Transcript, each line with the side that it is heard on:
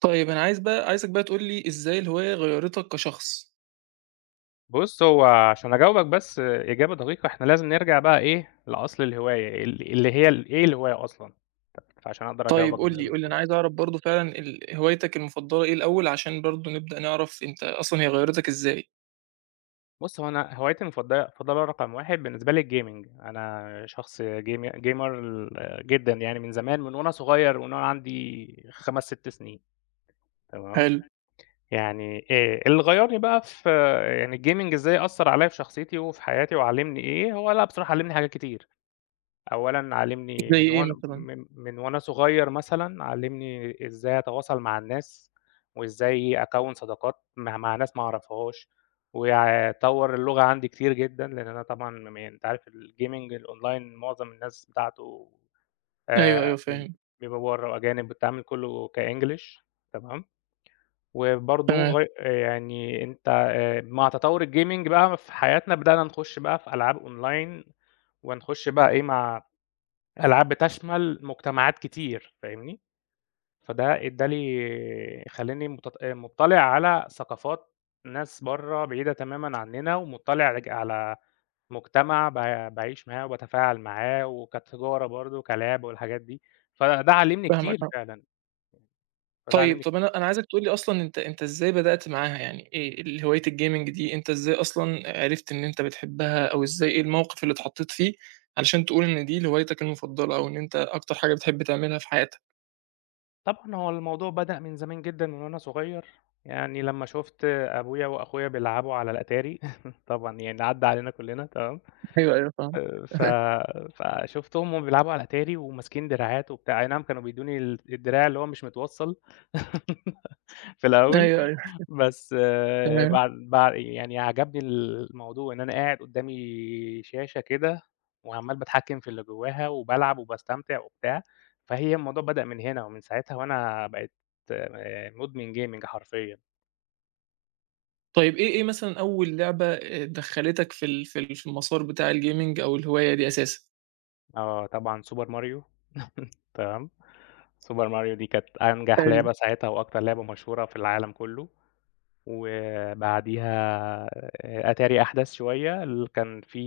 right: طيب أنا عايزك بقى تقول لي إزاي الهواية غيّرتك كشخص؟
left: بُص، هو عشان أجاوبك بس إجابة دقيقة، إحنا لازم نرجع بقى إيه، لأصل الهواية، اللي هي ال إيه الهواية أصلًا، فعشان أقدر أجاوبك
right: طيب
left: ب
right: قُل لي،
left: بسهولة.
right: أنا عايز أعرف برضه فعلًا هوايتك المفضلة إيه الأول عشان برضه نبدأ نعرف أنت أصلًا هي غيّرتك إزاي؟
left: بُص، هو أنا هوايتي المفضلة رقم 1 بالنسبة لي الgaming، أنا شخص gamer جدًا يعني من زمان، من وأنا صغير، من وأنا عندي 5، 6 سنين، تمام؟
right: حلو،
left: يعني اللي غيّرني بقى في يعني الgaming إزاي أثّر عليّا في شخصيتي وفي حياتي وعلّمني إيه، هو لأ بصراحة علّمني حاجات كتير. أولًا علّمني
right: زي
left: من
right: إيه
left: وأنا
right: مثلًا؟
left: من من وأنا صغير مثلًا، علّمني إزاي أتواصل مع الناس، وإزاي أكوّن صداقات مع ناس ما أعرفهاش، طوّر اللغة عندي كتير جدًا، لإن أنا طبعًا يعني أنت عارف الgaming الأونلاين معظم الناس بتاعته
right: أيوه،
left: آآ
right: أيوه
left: بيب
right: فاهم،
left: بيبقى برّه أجانب، والتعامل كلّه كEnglish تمام، وبرضه
right: تمام،
left: يعني أنت مع تطوّر الgaming بقى في حياتنا بدأنا نخش بقى في ألعاب أونلاين، ونخش بقى إيه مع ألعاب بتشمل مجتمعات كتير فاهمني، فده ادّى لي خلّاني مُطّلع على ثقافات ناس برّه بعيدة تمامًا عننا، ومُطّلع على مجتمع باعيش معاه وباتفاعل معاه، وكتجارة برضه، كلعب والحاجات دي، فده علّمني
right: فاهمك
left: كتير
right: آه.
left: فعلًا، فده
right: طيب،
left: علّمني
right: طَب
left: كتير.
right: أنا عايزك تقول لي أصلًا أنت إزاي بدأت معاها؟ يعني إيه هواية الgaming دي أنت إزاي أصلًا عرفت إن أنت بتحبها أو إزاي إيه الموقف اللي اتحطيت فيه علشان تقول إن دي هوايتك المفضلة أو إن أنت أكتر حاجة بتحب تعملها في حياتك؟
left: طبعًا هو الموضوع بدأ من زمان جدًا من وأنا صغير، يعني لمّا شُفت أبويا وأخويا بيلعبوا على الأتاري طبعًا يعني عدّى علينا كلّنا تمام.
right: أيوه، أيوه فاهمك.
left: ف فشُفتهم وهُم بيلعبوا على أتاري وماسكين دراعات وبتاع، أي نعم كانوا بيدّوني الدراع اللي هو مش متوصّل في الأول،
right: أيوه، أيوه،
left: بس
right: تمام.
left: بعد بع يعني عجبني الموضوع إن أنا قاعد قدّامي شاشة كده وعمّال باتحكّم في اللي جوّاها وبالعب وباستمتع وبتاع، فهي الموضوع بدأ من هنا ومن ساعتها وأنا بقيت مُدمن gaming حرفيًا.
right: طيب إيه مثلًا أول لعبة دخّلتك في المسار بتاع الgaming أو الهواية دي أساسًا؟
left: آه طبعًا Super Mario. تمام. سوبر ماريو دي كانت أنجح
right: حلو،
left: لعبة ساعتها وأكتر لعبة مشهورة في العالم كله، وبعديها أتاري أحدث شوية كان في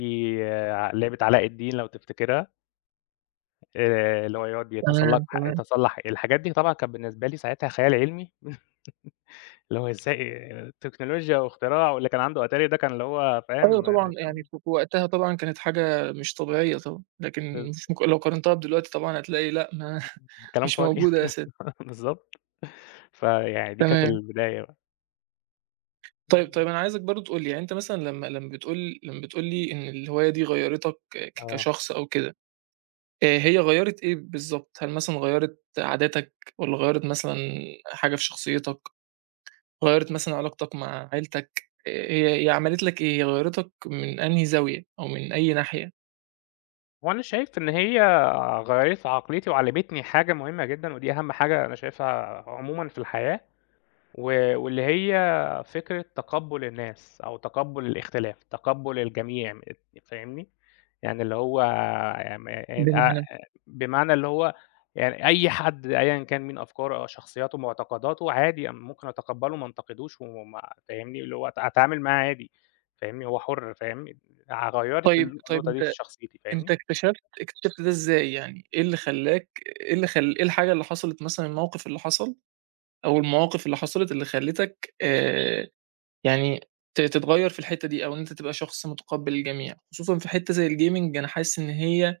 left: آه، ع لعبة علاء الدين لو تفتكرها، اللي هو يقعد يتسلق
right: تمام، تمام.
left: يتسلق الحاجات دي طبعًا كانت بالنسبة لي ساعتها خيال علمي، اللي هو إزاي تكنولوجيا واختراع واللي كان عنده أتاري ده كان اللي هو
right: أيوه
left: فاهم
right: طبعًا،
left: مش
right: يعني في وقتها طبعًا كانت حاجة مش طبيعية طبعًا،
left: ب
right: لكن مش مك لو قارنتها بدلوقتي طبعًا هتلاقي لأ، ما
left: كلام
right: مش
left: فاضي
right: موجودة أساسًا،
left: بالضبط. فيعني دي كانت
right: تمام.
left: البداية بقى.
right: طيب،
left: إمم،
right: طيب أنا عايزك برضه تقول لي، يعني أنت مثلًا لمّا بتقول لي إن الهواية دي غيّرتك آه، ك
left: آه.
right: كشخص أو كده، هي غيّرت إيه بالضبط؟ هل مثلًا غيّرت عاداتك والّا غيّرت مثلًا حاجة في شخصيتك؟ غيّرت مثلًا علاقتك مع عيلتك، هي عملت لك إيه، هي غيّرتك من أنهي زاوية أو من أي ناحية؟
left: وأنا شايف إن هي غيّرت عقليتي وعلّمتني حاجة مهمة جدًا، ودي أهم حاجة أنا شايفها عمومًا في الحياة، واللي هي فكرة تقبُّل الناس أو تقبُّل الاختلاف، تقبُّل الجميع فاهمني؟ يعني اللي هو م
right: بمعنى
left: بمعنى اللي هو يعني أي حد أيًا كان مين أفكاره أو شخصياته معتقداته عادي أنا ممكن أتقبّله ما أنتقدوش فاهمني؟ اللي هو أتعامل معاه عادي، فاهمني؟ هو حُر فاهمني؟ غيّرت
right: طيب
left: النقطة دي في
right: أنت
left: شخصيتي
right: أنت
left: فاهمني؟
right: اكتشفت ده إزاي يعني، إيه الحاجة اللي حصلت مثلًا، الموقف اللي حصل أو المواقف اللي حصلت اللي خلّتك يعني تتغيّر في الحتّة دي أو إن أنت تبقى شخص متقبّل الجميع، خصوصًا في حتّة زي الgaming أنا حاسس إن هي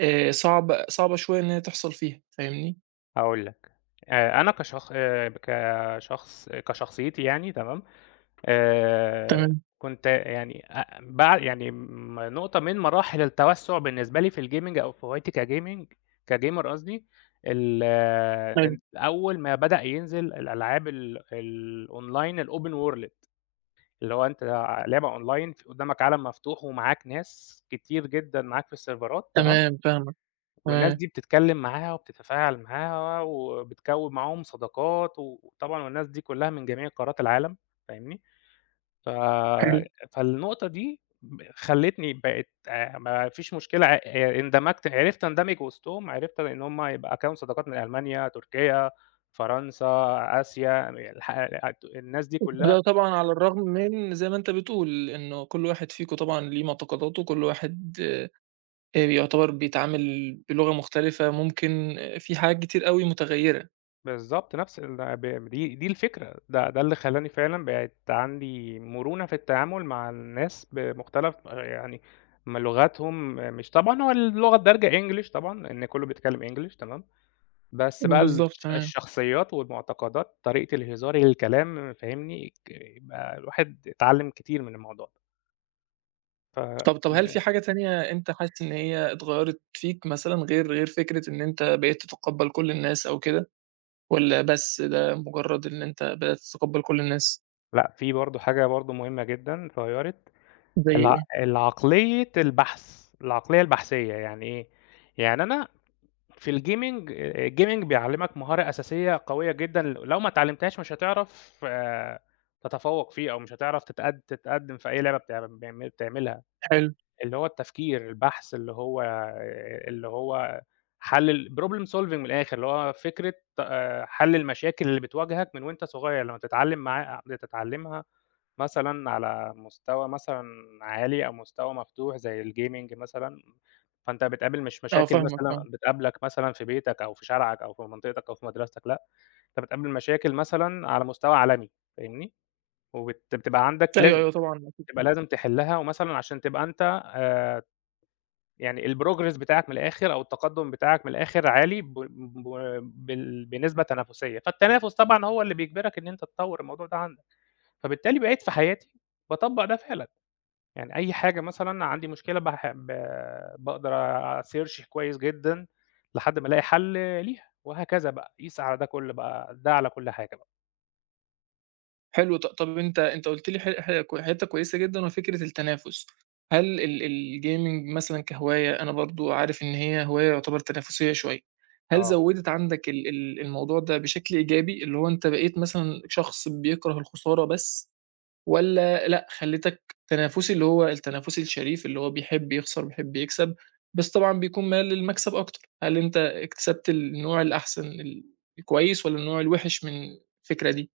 right: صعبة شوية إن هي تحصل فيها، فاهمني؟
left: هاقول لك. أنا كشخصيتي يعني تمام، آآ
right: تمام،
left: كنت يعني أ بع يعني نقطة من مراحل التوسُّع بالنسبة لي في الgaming أو في هوايتي كgamer قصدي، ال آه،
right: حلو،
left: إن أول ما بدأ ينزل الألعاب الأونلاين الopen world اللي هو أنت لعبة أونلاين، في قدّامك عالم مفتوح ومعاك ناس كتير جدًا معاك في السيرفرات تمام.
right: تمام فاهمك،
left: والناس
right: تمام،
left: دي بتتكلّم معاها وبتتفاعل معاها وبتكوّن معاهم صداقات، وطبعًا والناس دي كلّها من جميع قارات العالم فاهمني، ف
right: حلو
left: فالنقطة دي خلّتني بقيت ما فيش مشكلة اندمجت عرفت أندمج وسطهم، عرفت إن هم يبقى أكوّن صداقات من ألمانيا، تركيا، فرنسا، آسيا، الناس دي كلّها
right: ده طبعًا على الرغم من زي ما أنت بتقول، إنه كل واحد فيكم طبعًا ليه معتقداته، كل واحد يُعتبر بيتعامل بلغة مختلفة، ممكن في حاجات كتير أوي متغيّرة.
left: بالضبط، نفس ال آه، ب دي الفكرة، ده اللي خلّاني فعلًا بقت عندي مرونة في التعامل مع الناس بمختلف يعني لغاتهم مش طبعًا هو اللغة الدارجة English طبعًا، لإن كُلّه بيتكلّم English تمام، بس بقى
right: بالضبط، تمام.
left: الشخصيات والمعتقدات، طريقة الهزار، الكلام فاهمني، يبقى الواحد اتعلّم كتير من الموضوع ده. ف
right: طب هل في
left: ن
right: حاجة تانية أنت حاسس إن هي اتغيّرت فيك مثلًا غير فكرة إن أنت بقيت تتقبّل كل الناس أو كده، والّا بس ده مجرّد إن أنت بدأت تتقبّل كل الناس؟
left: لأ، في برضه حاجة برضه مهمة جدًا اتغيّرت،
right: زي إيه؟
left: العقلية العقلية البحثية يعني إيه؟ يعني أنا في الجيمنج بيعلمك مهارة أساسية قوية جدًا، لو ما اتعلمتهاش مش هتعرف تتفوق فيه أو مش هتعرف تتقدم في أي لعبة بتعملها.
right: حلو.
left: اللي هو التفكير، البحث، اللي هو حل ال problem solving من الآخر، اللي هو فكرة حل المشاكل اللي بتواجهك من وأنت صغير، لمّا تتعلم معاه تتعلمها مثلًا على مستوى مثلًا عالي أو مستوى مفتوح زي الgaming مثلًا، فأنت بتقابل مش
right: آه
left: مشاكل
right: فاهمك،
left: مثلًا
right: آه.
left: بتقابلك مثلًا في بيتك أو في شارعك أو في منطقتك أو في مدرستك، لأ، أنت بتقابل مشاكل مثلًا على مستوى عالمي، فاهمني؟ وبت بتبقى عندك
right: أيوه،
left: لاز
right: أيوه طبعًا
left: بتبقى
right: أكيد.
left: لازم تحلها، ومثلًا عشان تبقى أنت يعني الprogress بتاعك من الآخر أو التقدُّم بتاعك من الآخر عالي ب ب بال بنسبة تنافسية، فالتنافس طبعًا هو اللي بيجبرك إن أنت تطوّر الموضوع ده عندك، فبالتالي بقيت في حياتي باطبّق ده فعلًا، يعني أي حاجة مثلًا عندي مشكلة باح ب باقدر أsearch كويس جدًا لحد ما ألاقي حل ليها، وهكذا بقى، قيس على ده كُلّه بقى ده على كل حاجة بقى،
right: حلو طب أنت قُلت لي ح ح حتّة كويسة جدًا وهي فكرة التنافس، هل الgaming مثلًا كهواية أنا برضه عارف إن هي هواية يعتبر تنافسية شوية، هل
left: آه.
right: زوّدت عندك ال ال الموضوع ده بشكل إيجابي، اللي هو أنت بقيت مثلًا شخص بيكره الخسارة بس والّا لأ خلّتك تنافسي اللي هو التنافسي الشريف اللي هو بيحب يخسر وبيحب يكسب، بس طبعًا بيكون مايل للمكسب أكتر، هل أنت اكتسبت النوع الأحسن الكويس والّا النوع الوِحِش من الفكرة دي؟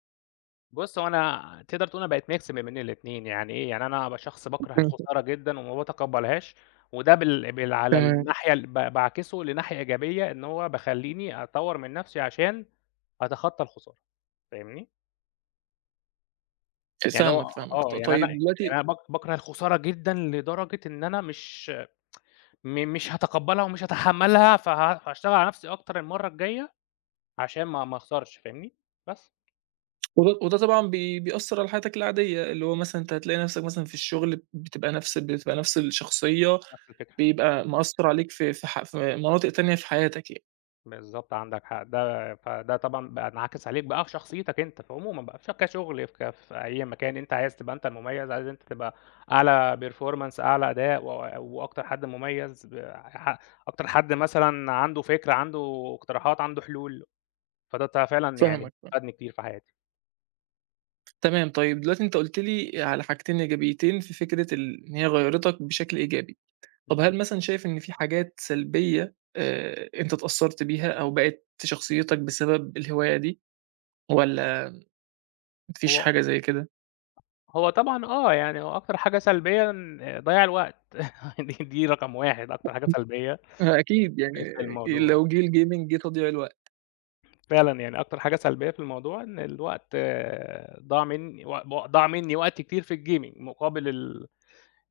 left: بُص، هو أنا تقدر تقول أنا بقيت mix ما بين الاتنين، يعني إيه، يعني أنا ابقى شخص باكره الخسارة جدًا وما باتقبّلهاش، وده بال بال على
right: تمام.
left: الناحية ال ب باعكسه لناحية إيجابية، إن هو بيخلّيني أطوّر من نَفْسي عشان أتخطى الخسارة، فاهمني؟ يعني اللي هو
right: فاهمك، فاهمك. ط
left: يعني أنا
right: طيب
left: يعني
right: دلوقتي
left: أنا باكره الخسارة جدًا لدرجة إن أنا مش هاتقبّلها ومش هاتحمّلها، هاشتغل على نَفْسي أكتر المَرّة الجاية عشان ما أخسرش، فاهمني؟ بس،
right: وده طبعًا بيأثّر على حياتك العادية، اللي هو مثلًا أنت هتلاقي نَفْسك مثلًا في الشغل بتبقى نَفْس الشخصية،
left: نَفْس الفكرة.
right: بيبقى مأثّر عليك في مناطق تانية في حياتك يعني.
left: بالضبط عندك حق، ده طبعًا بقى انعكس عليك بقى في شخصيتك أنت عمومًا بقى في كشغل في في أي مكان أنت عايز تبقى أنت المميز، عايز أنت تبقى أعلى performance أعلى أداء وأكتر حد مميز ب ح أكتر حد مثلًا عنده فكرة، عنده اقتراحات، عنده حلول، فده ت فعلًا يعني
right: فاهمك، فاهمك.
left: فادني كتير في حياتي.
right: تمام، طيب دلوقتي أنت قُلت لي على حاجتين إيجابيتين في فكرة ال إن هي غيّرتك بشكل إيجابي. طَب
left: اهم.
right: هل مثلًا شايف إن في حاجات سلبية أنت اتأثّرت بيها أو بقت شخصيتك بسبب الهواية دي والّا ما فيش
left: هو
right: حاجة زي كده؟
left: طبعًا يعني هو أكتر حاجة سلبيًا ضياع الوقت دي رقم 1 أكتر حاجة سلبية
right: آه، أكيد يعني
left: في الموضوع.
right: لو جه الgaming جه تضييع الوقت،
left: فعلًا، يعني أكتر حاجة سلبية في الموضوع إن الوقت ضاع منّي و ضاع منّي وقت كتير في الgaming مقابل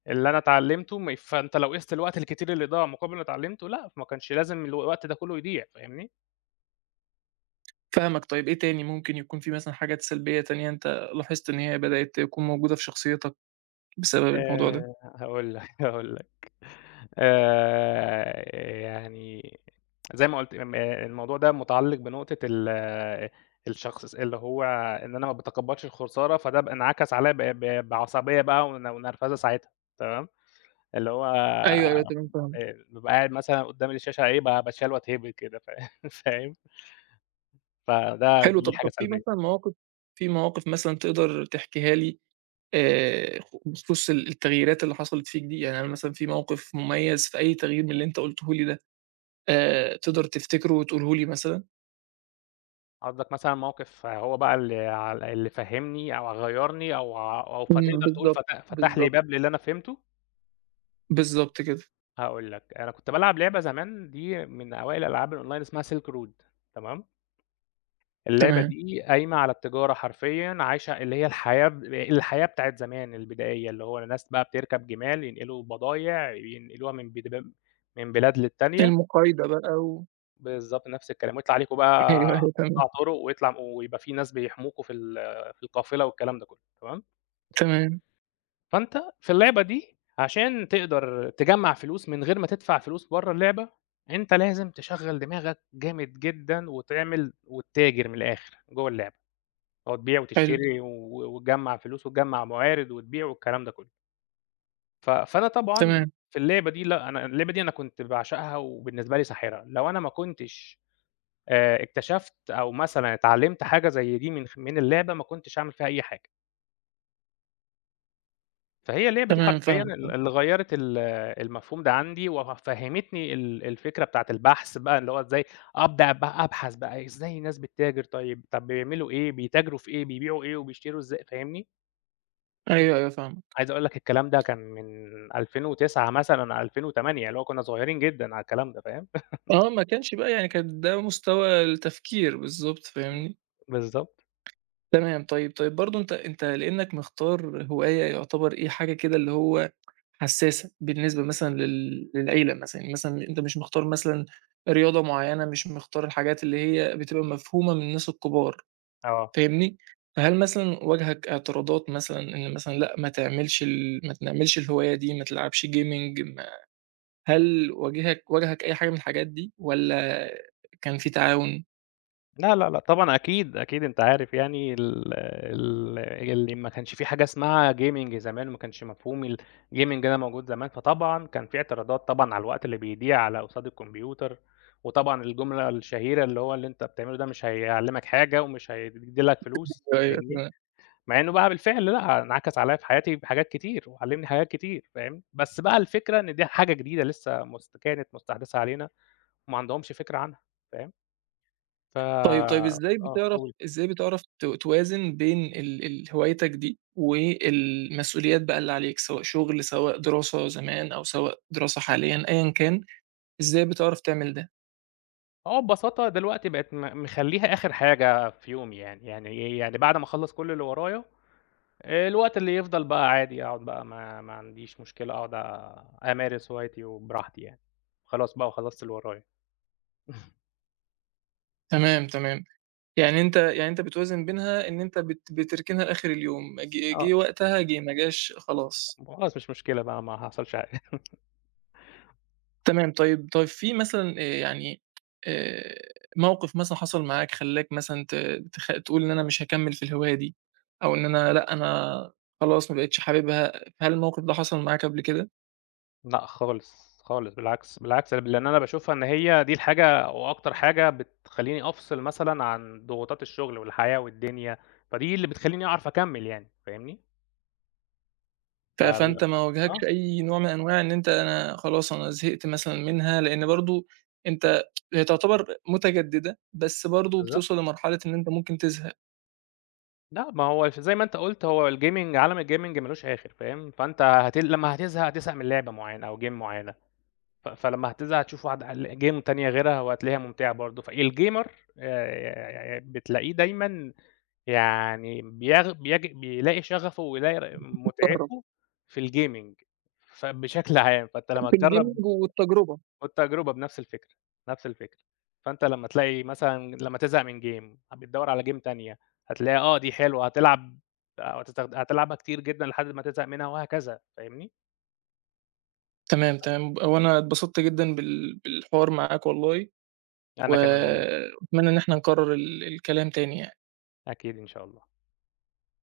left: اللي أنا اتعلّمته فأنت لو قِست الوقت الكتير اللي ضاع مقابل اللي اتعلّمته لأ، ما كانش لازم الوقت ده كلّه يضيع، فاهمني؟
right: فاهمك طيب إيه تاني ممكن يكون في مثلًا حاجات سلبية تانية أنت لاحظت إن هي بدأت تكون موجودة في شخصيتك بسبب الموضوع ده؟
left: هاقول لك، هاقول لك. آآ يعني زي ما قُلت الموضوع ده متعلّق بنقطة الشخص اللي هو إن أنا ما باتقبّلش الخسارة، فده انعكس عليّا ب ب بعصبية بقى ونرفزة ساعتها، تمام؟ اللي هو
right: أيوه، أيوه تمام فاهمك،
left: بابقى قاعد مثلًا قدّام الشاشة إيه، باتشال وأتهبد كده فاهم؟
right: حلو
left: دي
right: طب
left: حاجة
right: طب
left: سلبية.
right: في مواقف مثلًا تقدر تحكيها لي آآ، بخصوص التغييرات اللي حصلت فيك دي، يعني أنا مثلًا في موقف مميز في أي تغيير من اللي أنت قُلته لي ده تقدر تفتكره وتقوله لي مثلًا؟
left: قصدك مثلًا موقف هو بقى اللي فهّمني أو غيّرني أو فتقدر تقول
right: بالضبط،
left: فتح لي
right: بالضبط،
left: باب للي أنا فهمته؟
right: بالضبط كده،
left: هاقول لك، أنا كنت بالعب لعبة زمان دي من أوائل ألعاب الأونلاين اسمها Silk Road تمام؟ اللعبة
right: تمام،
left: دي قايمة على التجارة حرفيًا، عايشة اللي هي الحياة الحياة بتاعة زمان البدائية، اللي هو الناس بقى بتركب جمال، ينقلوا بضايع، ينقلوها من بلاد للتانية،
right: المقايضة بقى
left: بالضبط نفس الكلام، ويطلع عليكم بقى
right: أيوه، أيوه تمام.
left: قطاع طرق ويطلع ويبقى في ناس بيحموكم في في القافلة والكلام ده كله، تمام،
right: تمام،
left: فأنت في اللعبة دي عشان تقدر تجمّع فلوس من غير ما تدفع فلوس برّه اللعبة، أنت لازم تشغّل دماغك جامد جدًا وتعمل وتتاجر من الآخر جوه اللعبة. آه، تبيع
right: حلو،
left: وتشتري وتجمّع فلوس وتجمّع موارد وتبيع والكلام ده كلّه. فأنا طبعًا
right: تمام،
left: في اللعبة دي لأ، أنا اللعبة دي أنا كنت باعشقها وبالنسبة لي ساحرة، لو أنا ما كنتش اكتشفت أو مثلًا اتعلمت حاجة زي دي من اللعبة ما كنتش هاعمل فيها أي حاجة. فهي اللعبة دي
right: تمام
left: حرفيًا
right: فاهمك،
left: اللي غيّرت المفهوم ده عندي وفهّمتني الفكرة بتاعة البحث بقى اللي هو إزاي أبدأ بقى أبحث بقى إزاي الناس بتتاجر طيب، طب بيعملوا إيه، بيتاجروا في إيه، بيبيعوا إيه وبيشتروا إزاي، فاهمني؟
right: أيوه، أيوه فاهمك.
left: عايز أقول لك الكلام ده كان من 2009 مثلًا، 2008 اللي هو كنا صغيرين جدًا على الكلام ده فاهم؟
right: آه، ما كانش بقى يعني كان ده مستوى التفكير بالضبط، فاهمني؟
left: بالضبط،
right: تمام، طيب، برضه أنت لإنك مختار هواية يعتبر إيه، حاجة كده اللي هو حسّاسة بالنسبة مثلًا لل للعيلة مثلًا، يعني مثلًا أنت مش مختار مثلًا رياضة معيّنة، مش مختار الحاجات اللي هي بتبقى مفهومة من الناس الكبار،
left: آه.
right: فاهمني؟ فهل مثلًا واجهك اعتراضات مثلًا إن مثلًا لأ، ما تعملش الهواية دي، ما تلعبش gaming ما هل واجهك أي حاجة من الحاجات دي والّا كان في تعاون؟
left: لا، لا، لا طبعًا أكيد، أكيد أنت عارف يعني ال ال اللي ما كانش في حاجة اسمها gaming زمان وما كانش مفهوم الgaming ده موجود زمان، فطبعًا كان في اعتراضات طبعًا على الوقت اللي بيضيع على قصاد الكمبيوتر، وطبعًا الجملة الشهيرة اللي هو اللي أنت بتعمله ده مش هيعلّمك حاجة ومش هيدّي لك فلوس،
right: أيوه
left: فاهمني؟
right: تمام.
left: مع إنه بقى بالفعل لأ، انعكس عليّا في حياتي بحاجات كتير، وعلّمني حاجات كتير فاهم، بس بقى الفكرة إن دي حاجة جديدة لسه كانت مستحدثة علينا، وما عندهمش فكرة عنها فاهم،
right: طيب، إزاي
left: آه
right: بتعرف
left: قُل.
right: إزاي بتعرف توازن بين ال ال هوايتك دي والمسؤوليات بقى اللي عليك، سواء شغل، سواء دراسة زمان أو سواء دراسة حاليًا أيًا كان، إزاي بتعرف تعمل ده؟
left: آه ببساطة دلوقتي بقت مخلّيها آخر حاجة في يومي يعني، يعني إيه، يعني بعد ما أخلّص كل اللي ورايا الوقت اللي يفضل بقى عادي أقعد بقى ما عنديش مشكلة أقعد أمارس هوايتي وبراحتي يعني، خلاص بقى وخلّصت اللي ورايا.
right: تمام، تمام. يعني أنت بتوازن بينها إن أنت بتركنها لآخر اليوم، جه
left: آه،
right: جه وقتها، جه ما جاش خلاص.
left: خلاص مش مشكلة بقى ما حصلش
right: تمام، طيب في مثلًا يعني آآ موقِف مثلًا حصل معاك خلّاك مثلًا ت تخ تقول إن أنا مش هاكمّل في الهواية دي، أو إن أنا لأ، أنا خلاص ما بقيتش حاببها، هل الموقِف ده حصل معاك قبل كده؟
left: لأ خالص، خالص بالعكس، بالعكس لإن أنا باشوفها إن هي دي الحاجة وأكتر حاجة بتخلّيني أفصل مثلًا عن ضغوطات الشغل والحياة والدنيا، فدي اللي بتخلّيني أعرف أكمّل يعني فاهمني؟ ف
right: فأنت ما
left: آه
right: واجهكش أي نوع من أنواع إن أنا خلاص أنا زهقت مثلًا منها، لإن برضه أنت هي تعتبر متجددة، بس برضه
left: بالضبط،
right: بتوصل لمرحلة إن أنت ممكن تزهق،
left: لأ ما هو زي ما أنت قُلت هو الgaming عالم الgaming ما لوش آخر فاهم؟ فأنت لمّا هتزهق هتزهق من لعبة معيّنة أو game معيّنة. فلمّا هتزهق هتشوف ال game تانية غيرها وهتلاقيها ممتعة برضه، فالgamer بتلاقيه دايمًا يعني بيغ بيج بيلاقي شغفه ويلاقي
right: جرّب
left: متعته في الgaming فبشكل عام، فأنت لمّا تجرّب
right: بالgaming والتجربة.
left: والتجربة بنفس الفكرة، نفس الفكرة، فأنت لمّا تلاقي مثلًا لمّا تزهق من game بتدوّر على game تانية، هتلاقيها آه دي حلوة هتلعب هتلعبها كتير جدًا لحد ما تزهق منها وهكذا، فاهمني؟
right: تمام، تمام، وأنا اتبسطت جدًا بالحوار معاك والله. و
left: أنا كمان والله،
right: وأتمنى إن إحنا نكرر الكلام تاني يعني.
left: أكيد إن شاء الله.